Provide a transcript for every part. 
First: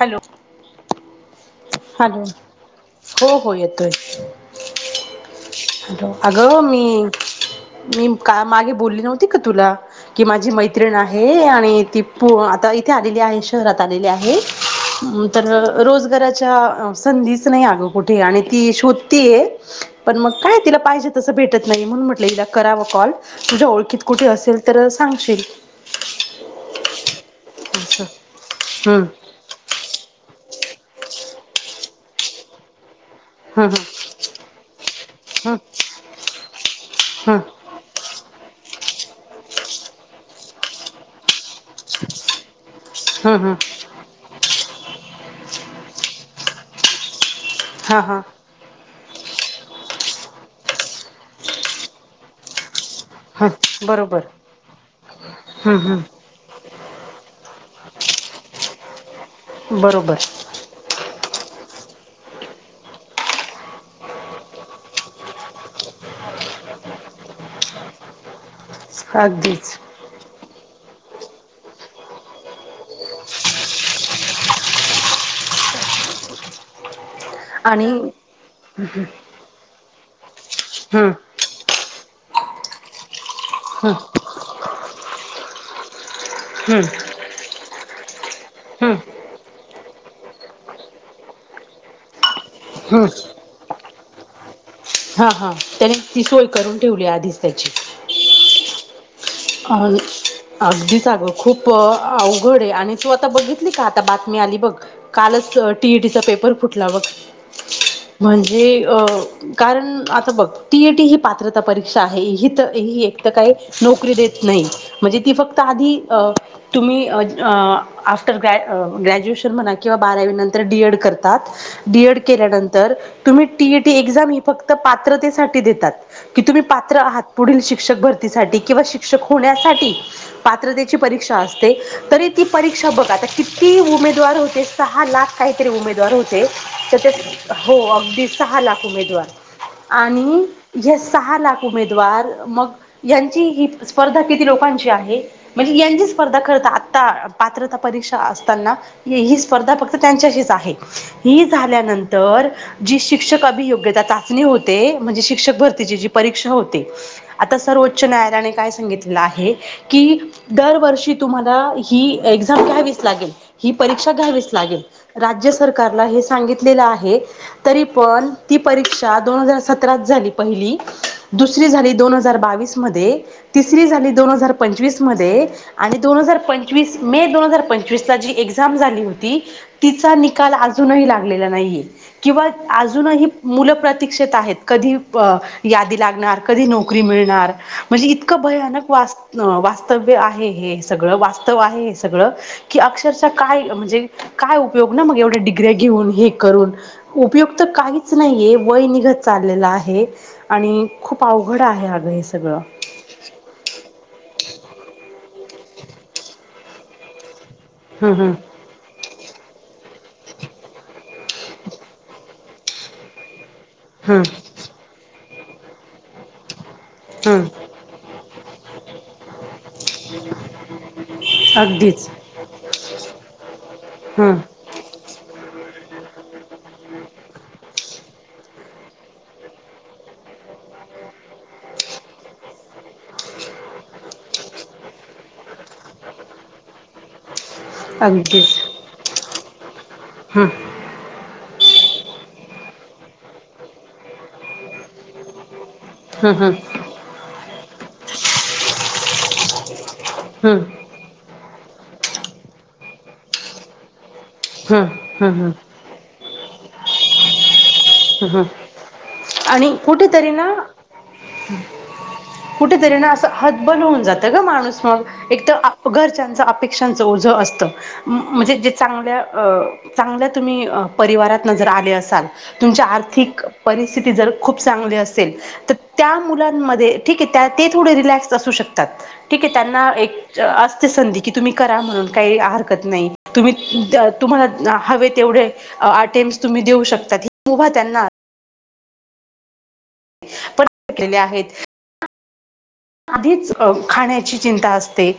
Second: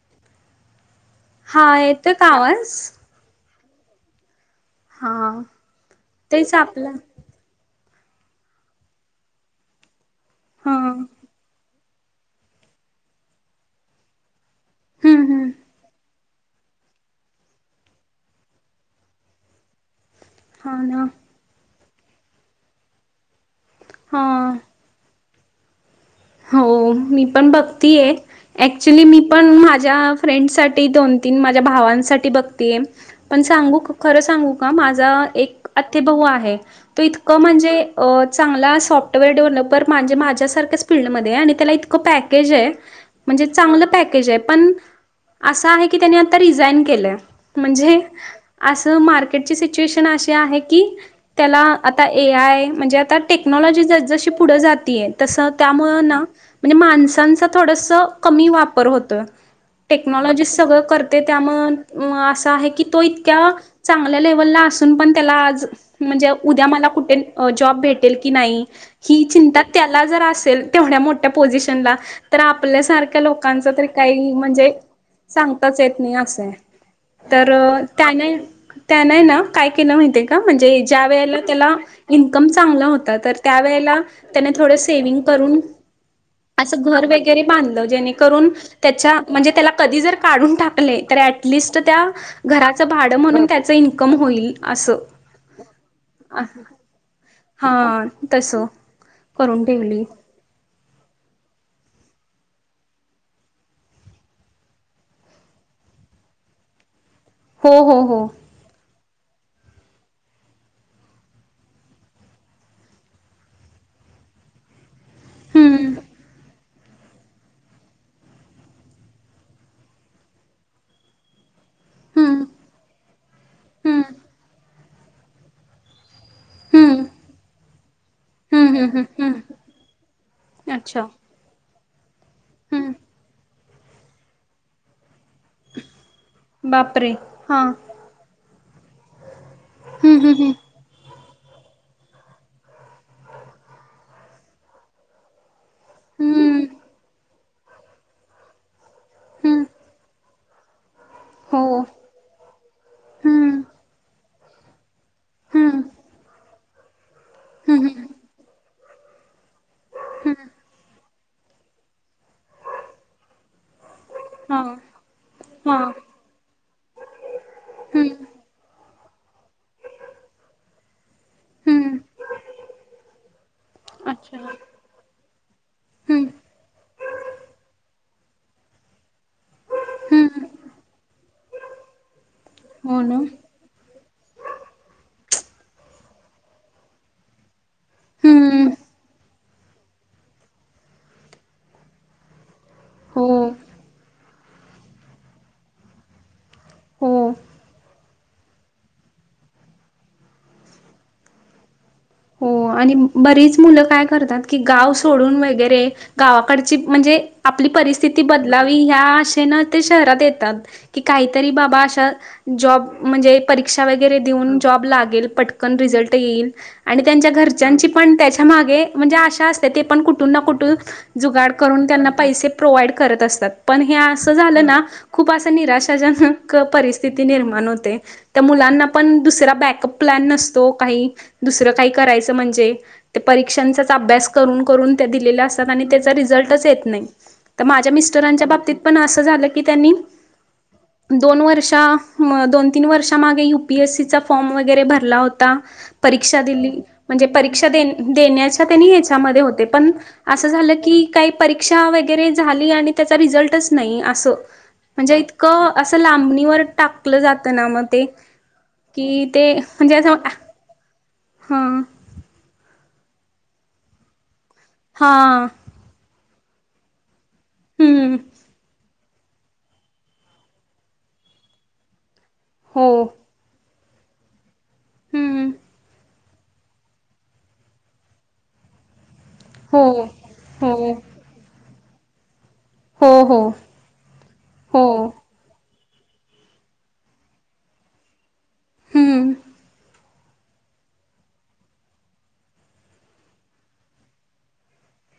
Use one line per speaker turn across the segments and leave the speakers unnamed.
Hello,
हा येतोय
hello.
का आवाज?
हो हो येतोय.
हा
[unintelligible] हॅलो.
तेच
आगं मी
आपलं
मी का मागे बोलली नव्हती का तुला. की, माझी
हा
मैत्रिण आहे आणि ती आता इथे आलेली आहे, शहरात आलेली आहे.
हम्म
तर
हम्म
रोजगारा चा संधीचं नाही आगं, कुठे. आणि ती शोधतीय. पण मग काय,
हा
तिला
ना
पाहिजे तसं भेटत नाही. म्हणून म्हटलं तिला करावं कॉल. तुझ्या ओळखीत
हा
कुठे असेल, तर सांगशील.
हो, मी पण
असं
बघतीय.
हम्म
ऍक्च्युली, मी पण माझा. माझ्या फ्रेंड साठी. दोन-तीन माझ्या भावांसाठी बघतीय. पण
हम्म
सांगू क खरं सांगू का, माझा
हम्म
एक आतेभावू आहे, तो
हम्म
इतकं म्हणजे अ चांगला सॉफ्टवेअर डेव्हल्पर माजे, माजे माझ्यासारख्याच फील्डमध्ये, आणि त्याला इतकं पॅकेजय.
हम्म हम्म
म्हणजे
हम्म
चांगलं पॅकेजय पण, असं आहे की, त्यानी आता रिझाईन केलंय. म्हणजे,
हा हा
अस मार्के सीच्युएशन असे आहे की, त्याला आता ए आय म्हणजे तर
हा
टेक्नॉलॉजी जसं
बरोबर
जशी पुढे जातेय. तस
हम्म
त्यामुळं ना
हम्म
म्हणजे माणसाना आता ता थोडंसं कमी वापर होतयं.
बरोबर
टेकनॉलॉजीच सगळं करत ते. त्यामुळे अस आहे की, तो इतक्या चांगल्या लेवलला असून पनं त्याला आज ज उद्या मला कुठे जॉब भेटेल की नाही? ही चिंता
अगदीच
त्याला जर तेवढ्या मोठ्या पोझिशनला. तर आपल्या सारख्या लोकांच तर काही म्हणजे सांगताच येत नाही असयं. तर
आणि
त्याने त्यानेय ना. काय केलं माहिती का? म्हणजे ज्या
हम्म
वेळेला त्याला इन्कम चांगला होता. तर
हम्म
त्यावेळेला त्याने थोडं सेविंग करून असं
हम्म
घर वगैरे बांधलं. जेणेकरून
हम्म
त्याच्या म्हणजे त्याला कधी जर काढून टाकले. तर ॲटलिस्ट त्या, घराच
हम्म
भाड म्हणून त्याच इन्कम होईल. असं
हा, हा. त्याने ती सोय करून ठेवली आधीच.
हा, तस. करून
[unintelligible] अ
ठेवली
अगदी आगं खूप अवघडय. आणि तू आता बघितली का? आता बातमी आली बघ. कालच टी ई टी चा पेपर फुटला बघ.
हो हो हो
म्हणजे अ कारण आता बघ, टी एटी ही पात्रता परीक्षा आहे. तर ही एक तर काही नोकरी देत नाही म्हणजे ती फक्त
हम्म
आधी अ तुम्ही अ आफ्टर ग्रॅ ग्रॅज्युएशन म्हणा किंवा बारावीनंतर डी. एड. करतात डी. एड.
हम्म
केल्यानंतर, तुम्ही टी ईटी
हम्म
एक्झाम ही फक्त पात्रते देतात. की तुम्ही पात्र
हम्म
आहात, पुढील शिक्षक भरतीसाठी
हम्म
किंवा
हम्म
शिक्ष
हम्म हम्म
हॊण्यासाठी, पात्रतेची
अच्छा
परीक्षा असते. ती. तरी ती परीक्षा
हम्म
बघा आता, किती उमेदवार होते, सहा लाख. काहीतरी उमेदवार होते. तर
बापरे!
त्या
हां.
हो अगदी, सहा लाख उमेदवार.
हं, हं,
आणि
हं.
[unintelligible] सहा लाख उमेदवार. मग यांची ही स्पर्धा, किती लोकांची आहे? म्हणजे यांची स्पर्धा खरं त
हं,
आता पात्रता परीक्षा असताना ही
हं.
स्पर्धा फक्त त्यांच्याशीच. आहे. ही
हो.
झाल्यानंतर, जी शिक्षक
हं,
अभियोग्यता चाचणी होते म्हणजे शिक्षक
हं.
भरतीची जी परीक्षा होते. आता
हं,
सर्वोच्च
हं.
न्यायालयाने काय सांग सांगितलं आहे की,
हं.
दरवर्षी ही एक्झाम तुम्हाला घ्यावीच लागेल. परीक्षा घ्यावीच
हां,
लागेल. राज्य
हां.
सरकारला हे सांगितलेलं आहे तरी
हं,
पण ती परीक्ष दोन हजार सतरात झाली, पहिली. दुसरी झाली,
हं.
दोन हजार बावीस मध्ये तिसरी झाली, दोन हजार
अच्छा.
पंचवीस मध्ये. आणि दोन
हं,
हजार पंचवीस मे दोन हजार पंचवीस जी एक्झाम झाली होती. तिचा
हं.
निकाल अजूनही लागलेला नाहीये. किंवा
हो ना.
अजूनही मुलं प्रतीक्षित आहेत कधी. अ यादी लागणार कधी नोकरी मिळणार म्हणजे इ-
हं.
अ वास्तव्य आहे हे सगळं, वास्तव आहे हे सगळं की,
हो,
अक्षरशः काय म्हणजे काय उपयोग ना मग एवढ्या डिग्र्या घेऊन हे करून
हो.
उपयोग तर काहीच नाहीये वय निघ त चाललेल आहे आणि खूप अवघड आहे अग हे
हो
सगळं.
आणि बरीच मुलं काय करतात की गाव सोडून वगैरे, गावाकडची म्हणजे आपली
हम्
परिस्थिती
हम्
बदलावी ह्या आशेनं ते शहरात येतात कि काहीतरी बाबा अशा. जॉब म्हणजे परीक्षा वगैरे
हम्म
देऊन, जॉब लागेल, पटकन रिझल्ट येईल. आणि त्यांच्या
हम्म
घरच्यांची पण त्याच्या मागे म्हणजे आशा असते ते पण कुठून ना कुठून जुगाड करून
अगदीच
त्यांना पैसे प्रोवाइड करत असतात, पण हे आसं
हम्म
झालं ना खूप आसं निराशाजनक क परिस्थिती निर्माण होते. त्या मुलांना पण दुसरा बॅकअप प्लॅन नसतो, काही दुसरं काही करायचं म्हणजे ते परीक्षांचाच अभ्यास करून करून त्या दिलेल्या असतात आणि तेचा रिझल् लटच येत नाही. त माझ्या मिस्टरांच्या
अगदीच
बाबतीत पण आस झालं की त्यांनी
हम्म
दोन वर्ष दोन, तीन वर्षा मागे यु पी एस सी चा फॉर्म वगैरे भरला होता.
हम्म
परीक्षा
हम्म
दिली म्हणजे परीक्षा दे देण्याच्या त्यांनी हेच्यामध्ये होते पण आसं
हम्म
झालं की, काही परीक्षा वगैरे झाली आणि त्याचा रिझल्टच नाही आसं
हं,
म्हणजे
हं, हं,
इतकं आसं लांबणीवर टाकलं जातं ना मग ते
हं, हं.
कि ते
आणि
म्हणजे आसं
कुठेतरी ना
हां.
अशा तर्हेन आसं हतबल होवून जात गं माणूस म
हा
एक तर घरच्याचं अपेक्षांचं ओझं. झ असतं
हम्म
म्हणजे जिथं चांगल्या अं चांगल्या तुम्ही अं परिवारातनं जर आले असाल तुमच्या
हो
आर्थिक परिस्थिती जर खूप चांगली असेल,
हम्म
तर त्या मुलांमध्ये ठीके त्या ते थोडे रिलॅक्स असू शक तात. ठिकय
हो
त्यांना एक
हो
आसते संधी तुम्ही करा म्हणुन काही हार . कत नाही.
हो हो
तुम्ही द तुम्हाला
हो
हावे तेवढे आटेम्स् तुम्ही देऊ शकता. मुभा त्यांना.
हम्म.
पण [unintelligible] लेले आहेत. आधीच खाण्याची चिंता असते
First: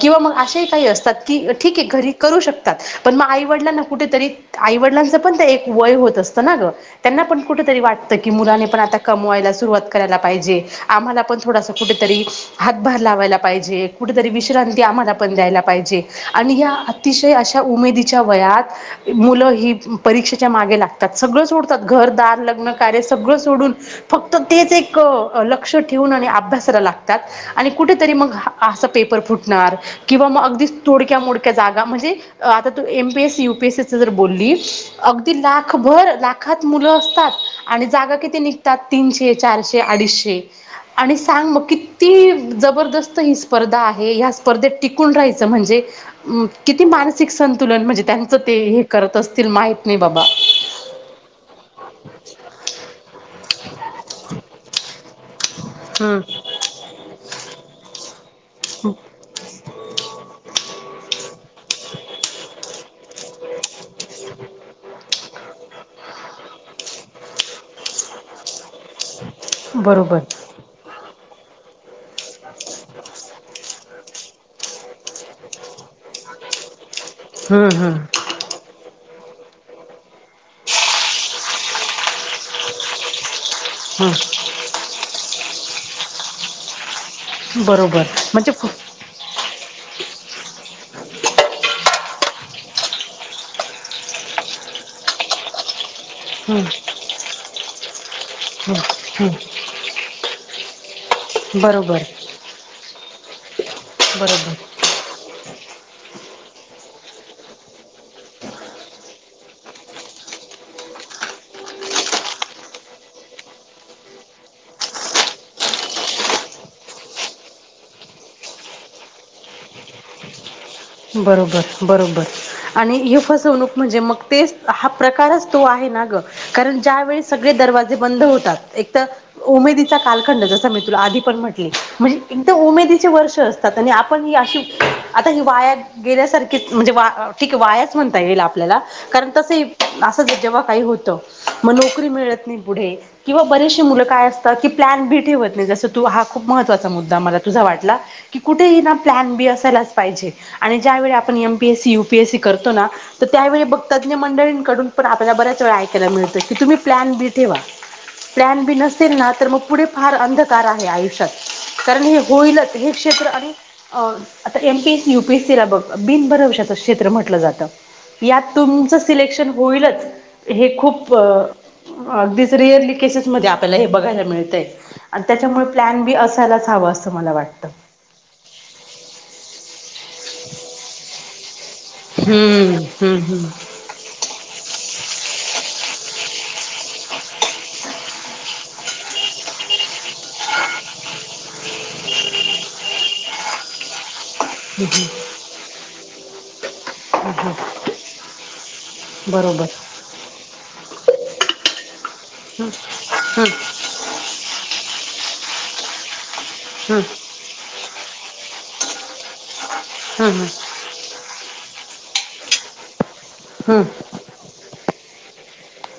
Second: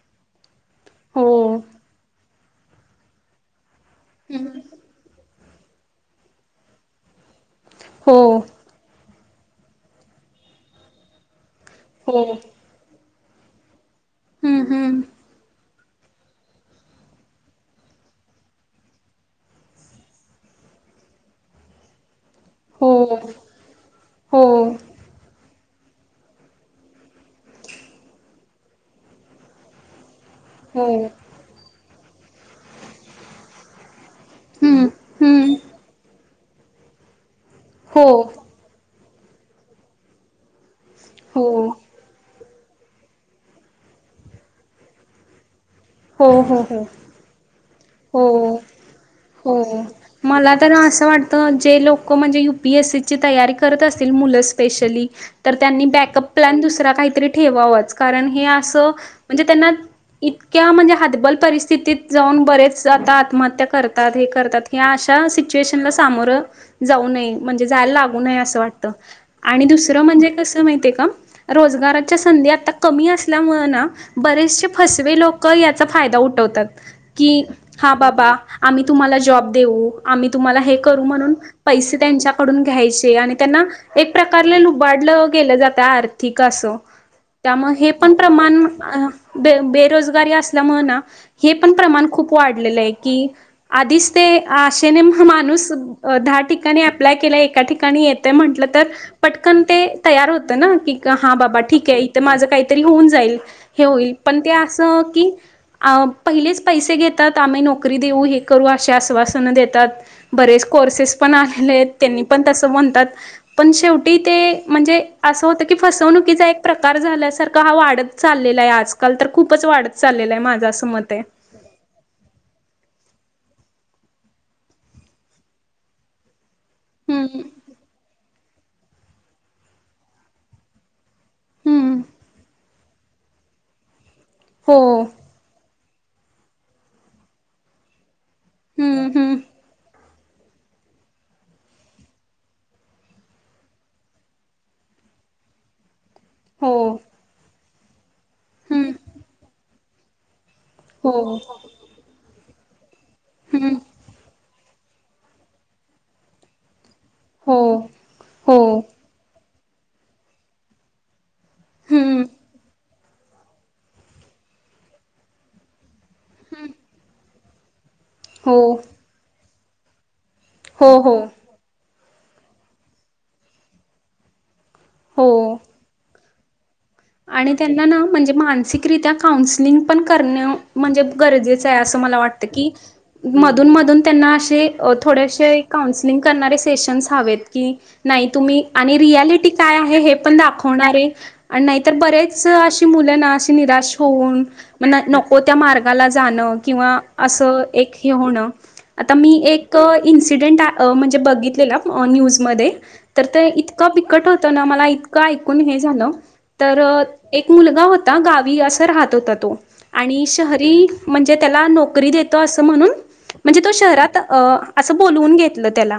किंवा मग असे असतात
हो
की ठीक आहे घरी करू शकतात, पण मग आईवडलांना कुठे तरी
हम्म
आई वडलांच पण ते ए वय होत असत ना ग त्यांना पण कुठ तरी वाटत की,
हो
मुलाने पण आता. कमवायला सुरुवात करायला पाहिजे, आम्हाला पण थोडास कुठेतरी
हो.
हातभार लावायला पाहिजे. कुठेतरी
हम्म
विश्रांती
हम्म.
आम्हाला पण द्यायला पाहिजे आणि हे अतिशय आशा उमेदीच्या वयात मुलं ही परीक्षेच्या मा गे लागतात. सगळं सोडतात घरदार लग्न
हो
कार्य सगळं सोडून फक्त
हो
तेच एक अं लक्ष ठेवून आणि अभ्यास करा लागतात आणि कुठेतरी मग आसा पेपर फुटणार. किंवा मग अगदीच
हो.
थोडक्या मोडक्या जागा, म्हणजे आता तू M P S C, U P S C च जर बोललीस,
हम्म
अगदी
हम्म.
लाखभर लाखात मुलं असतात. आणि
हो
जागा किती निघतात तीनशे, चारशे, अडीचशे. आणि
हो
सांग, मग किती जबरदस्त ही स्पर्धा आहे, ह्या स्पर्धेत टिकून राहायचं म्हणजे.
हो हो हो
किती मानसिक संतुलन म्हणजे त्यांच ते
हो.
हे क
हो मला तर असं वाटत, जे लोक म्हणजे यु पी एस सी ची तयारी करत असत तील मुलं स्पेशली तर त्यांनी
हम्म
बॅकअप प्लॅन दुसरा काहीतरी ठेवावाचं, कारण हे आसं म्हणजे त्यांना इतक्या म्हणजे. हातबल परिस्थितीत जाऊन बरेच आता आत्महत्या करतात हे करतात हे आश शा सिच्युएशन ला सामोर जाऊ नये म्हणजे जायला लागू नये. नये आसं वाटतं आणि दुसरं
बरोबर.
म्हणजे कसय माहितीय का रोजगार च्या संधी आता कमी असल्यामुळं ना बरेचं से फसवे लोकं याचा फायदा उठवतात की
हम्म
हा
हम्म
बाबा आम्ही तुम्हाला जॉ जॉब देऊ, आम्ही तुम्हाला हे करू म्हणून पैसे त्यांच्याडून घ्यायचे आणि त्यांना एक
हम्म
प्रकारले लुबाडलं गेल जातंय आर्थिक आसं. त्यामुळे हे
बरोबर
पण
म्हणजे
प्रमाण
फु-
बेरोजगारी असल्यामुळे ना हे पण प्रमाण खप वाढलेलं आहे की आधीच ते असशेने माणूस दहा
हं,
ठिकाणी अप्लाय केलं एका ठिकाणी येतं म्हंटलं
हं,
तर
हं.
पटकन ते तयार होतं ना की. हा बाबा ठीक आहे
बरोबर
इथं माझं काहीतरी होऊन जाईल हे होईल पण ते
बरोबर
असं की अ पहिलेच पैसे घेत. आमही नोकरी देऊू हे करु असे आश्वासन देतात बरेच कोर्सेस पण आ. पण त म्हणतात पण शेवटी ते म्हणजे असं होत की फसवणुचा एक प्रकार झाला. हा वात चाल आजल तर खूपच वात चालला आहे माझा..
बरोबर बरोबर. आणि ही फसवणूक म्हणजे मग तेच हा प्रकारच तो आहे ना ग. कारण ज्या वेळी
हम्म
सगळे दरवाजे बंद होतात एक तर उमेदीचा कालखंड जस मी तुला आधी. म्हटले
हम्म
म्हणजे उमेदि चे वर्ष असतात आप ही
हो
आशी वाया म्हणजे ठीक आहे वायाच म्हणता येईल आपल्याला
हम्म
कारण
हम्म
तस. जेव्हा काही होत मग नोकरीं मिळत नाही किंवा बरचशी मुलं काय असतात. ठेवत नाही. हा खूप
हो
महत्वाचा मुद्दा मला तुझा वाटला की कुठे
हम्म
ना प्लन बी असायलाच पाहिजे. आणि ज्यावेळी
हो
आपण M, P, S, C, U, P, S, C करतो ना तर त्यावेळी
हम्म
बघतात मंडळी. कडुन पण बऱ्याच वेळा ऐकायला मिळत की तुम्ही. प्लॅन बी ठेवा
हो हो
प्लॅन बी नसेल ना तर मग पुढे फार अंधकार आहे आयुष्यात कारण हे
हम्म
होईलच हे क्षेत्र आणि आता M, P, S C U, P, S, C ला बघ. बिनभरवशाच क्षेत्र म्हटलं जात यात
हो
तुमचं सिलेक्शन होईलच हे
हो हो
खूप अगदीच रिअरली केसेस मध्ये आपल्याला हे बघायला मिळतय. आणि
हो
त्याच्यामुळे प्लॅन बी असायलाच हवा.
आणि त्यांना ना म्हणजे मानसिकरित्या काउन्सलिंग पण करण म्हणजे गरजेच. च्या असं मला वाटतं की
हम्म हम्म हम्म
मधून मधून त्यांना अशी थोडी शि काउन्स करणारे शेशन हवेत की नाही तुम्ही रियलिटी काय आहे तुम्ही- पण दाखवणारे आणि नाहीतर बरेच अशी मुलं ना अशी निराश होऊन. नको त्या मार्गाला जाणं किंवा असं हे होणं.
बरोबर
एक इन्सिडेंट बघितलं म्हणजे ओ न्यूज मध्ये तर ते इतकं पिकट होत ना. मला इतकंक. हे झालं तर
हम्म
एक मुलगा होता गावी अस राहत होता तो. आणि
हम्म
शहरी म्हणजे त्याला नोकरी देतो असं म्हणून. म्हणजे तो
हम्म
शहरात असं बोलवून घेतलं त्याला.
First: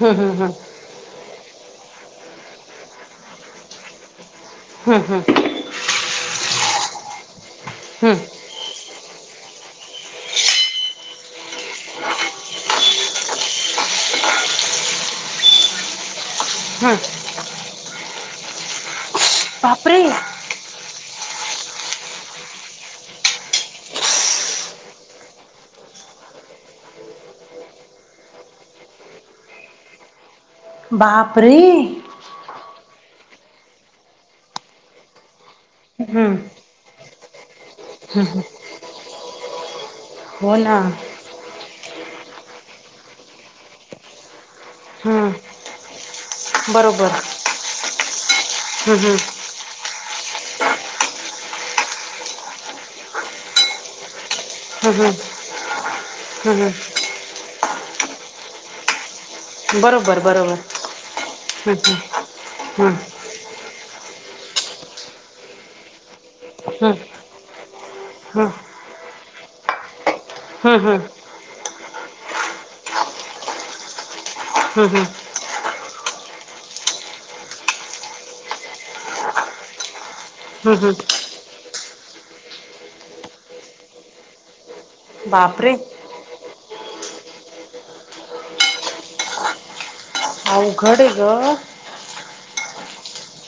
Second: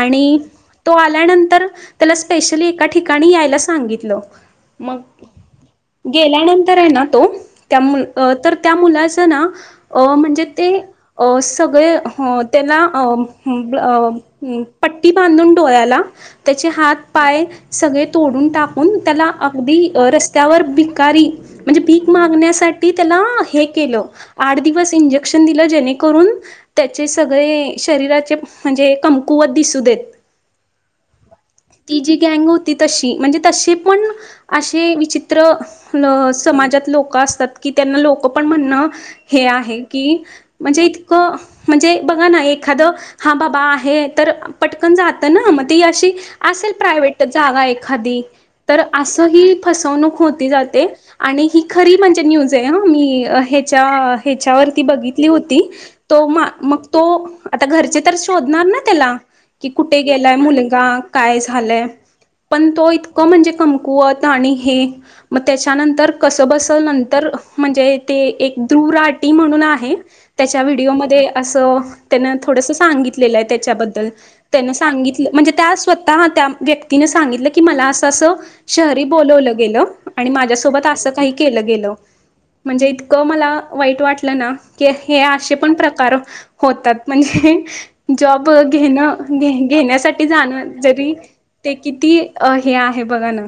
हम्म हम्म
तो आल्यानंतर त्याला. स्पेशली एका ठिकाणी यायला सांगितलं.
हम्म
मग
हम्म.
गेल्यानंतर आहे ना तो त्या
हम्म
तर त्या मुलाच ना अ म्हणजे ते. सगळे त्याला. पट्टी बांधून डोळ्याला त्याचे हात,
हम्म
पाय सगळे. तोडून टाकून त्याला अगदी
बापरे
रस्त्यावर भिकारी म्हणजे भीक मागण्यासाठी त्याला हे केलं आठ दिवस इंजेक्शन दिलं जेणे करून. त्याचे सगळे शरीराचे म्हणजे कमकुवत दिसू देत.
बापरे
ती जी गॅंग होती तशी म्हणजे तसे पण असे विचित्र. विचित्र ल
हम्म
समाजात लोकं असतात की त्यांना लोकं पण म्हणणं हे आहे की.
हो ना
म्हणजे इतकं म्हणजे बघा ना एखादं हा बाबा आहे तर. पटकन
हा
जात ना मग ती अशी असेल जागा
बरोबर
प्रायव्हेट एकादी तर
हं हं
असं. ही फसवणूक होती जाते आणि ही खरी म्हणजे न्यूज मी ह्या. ह्याच्यावरती
हं हं
बघितली होती तो मा
हं
मग
हं
तो आता घरचे तर शोधणार ना? त्याला की कुठे
बरोबर
गेलाय
बरोबर
मुलगा? काय
हं
झालाय? पण तो
हं
इतक म्हणजे कं पत आणि हे मग त्याच्यानंतर कस बसल
हं
नंतर म्हणजे ते
हं हं हं
एक दुराटी म्हणून आहे. त्याच्या
हं
व्हिडिओमध्ये असं त्यान थोडस सांगितलेलं आहे त्याच्याबद्दल. त्यान
हं हं
सांगितलं म्हणजे त्या स्वतः त्या व्यक्तीने सांगितलं की मला असं असं शहरी बोलवलं गेलं आणि
हं
माझ्यासोबत
हं
असं काही केलं गेलं. म्हणजे इतकं मला वाईट वाटलं ना की हे असे पण
बापरे
प्रकार होतात. म्हणजे जॉब घेणं घेण्यासाठी जाणव
अवघड आहे
जरी
ग
ते किती हे आहे बघा ना.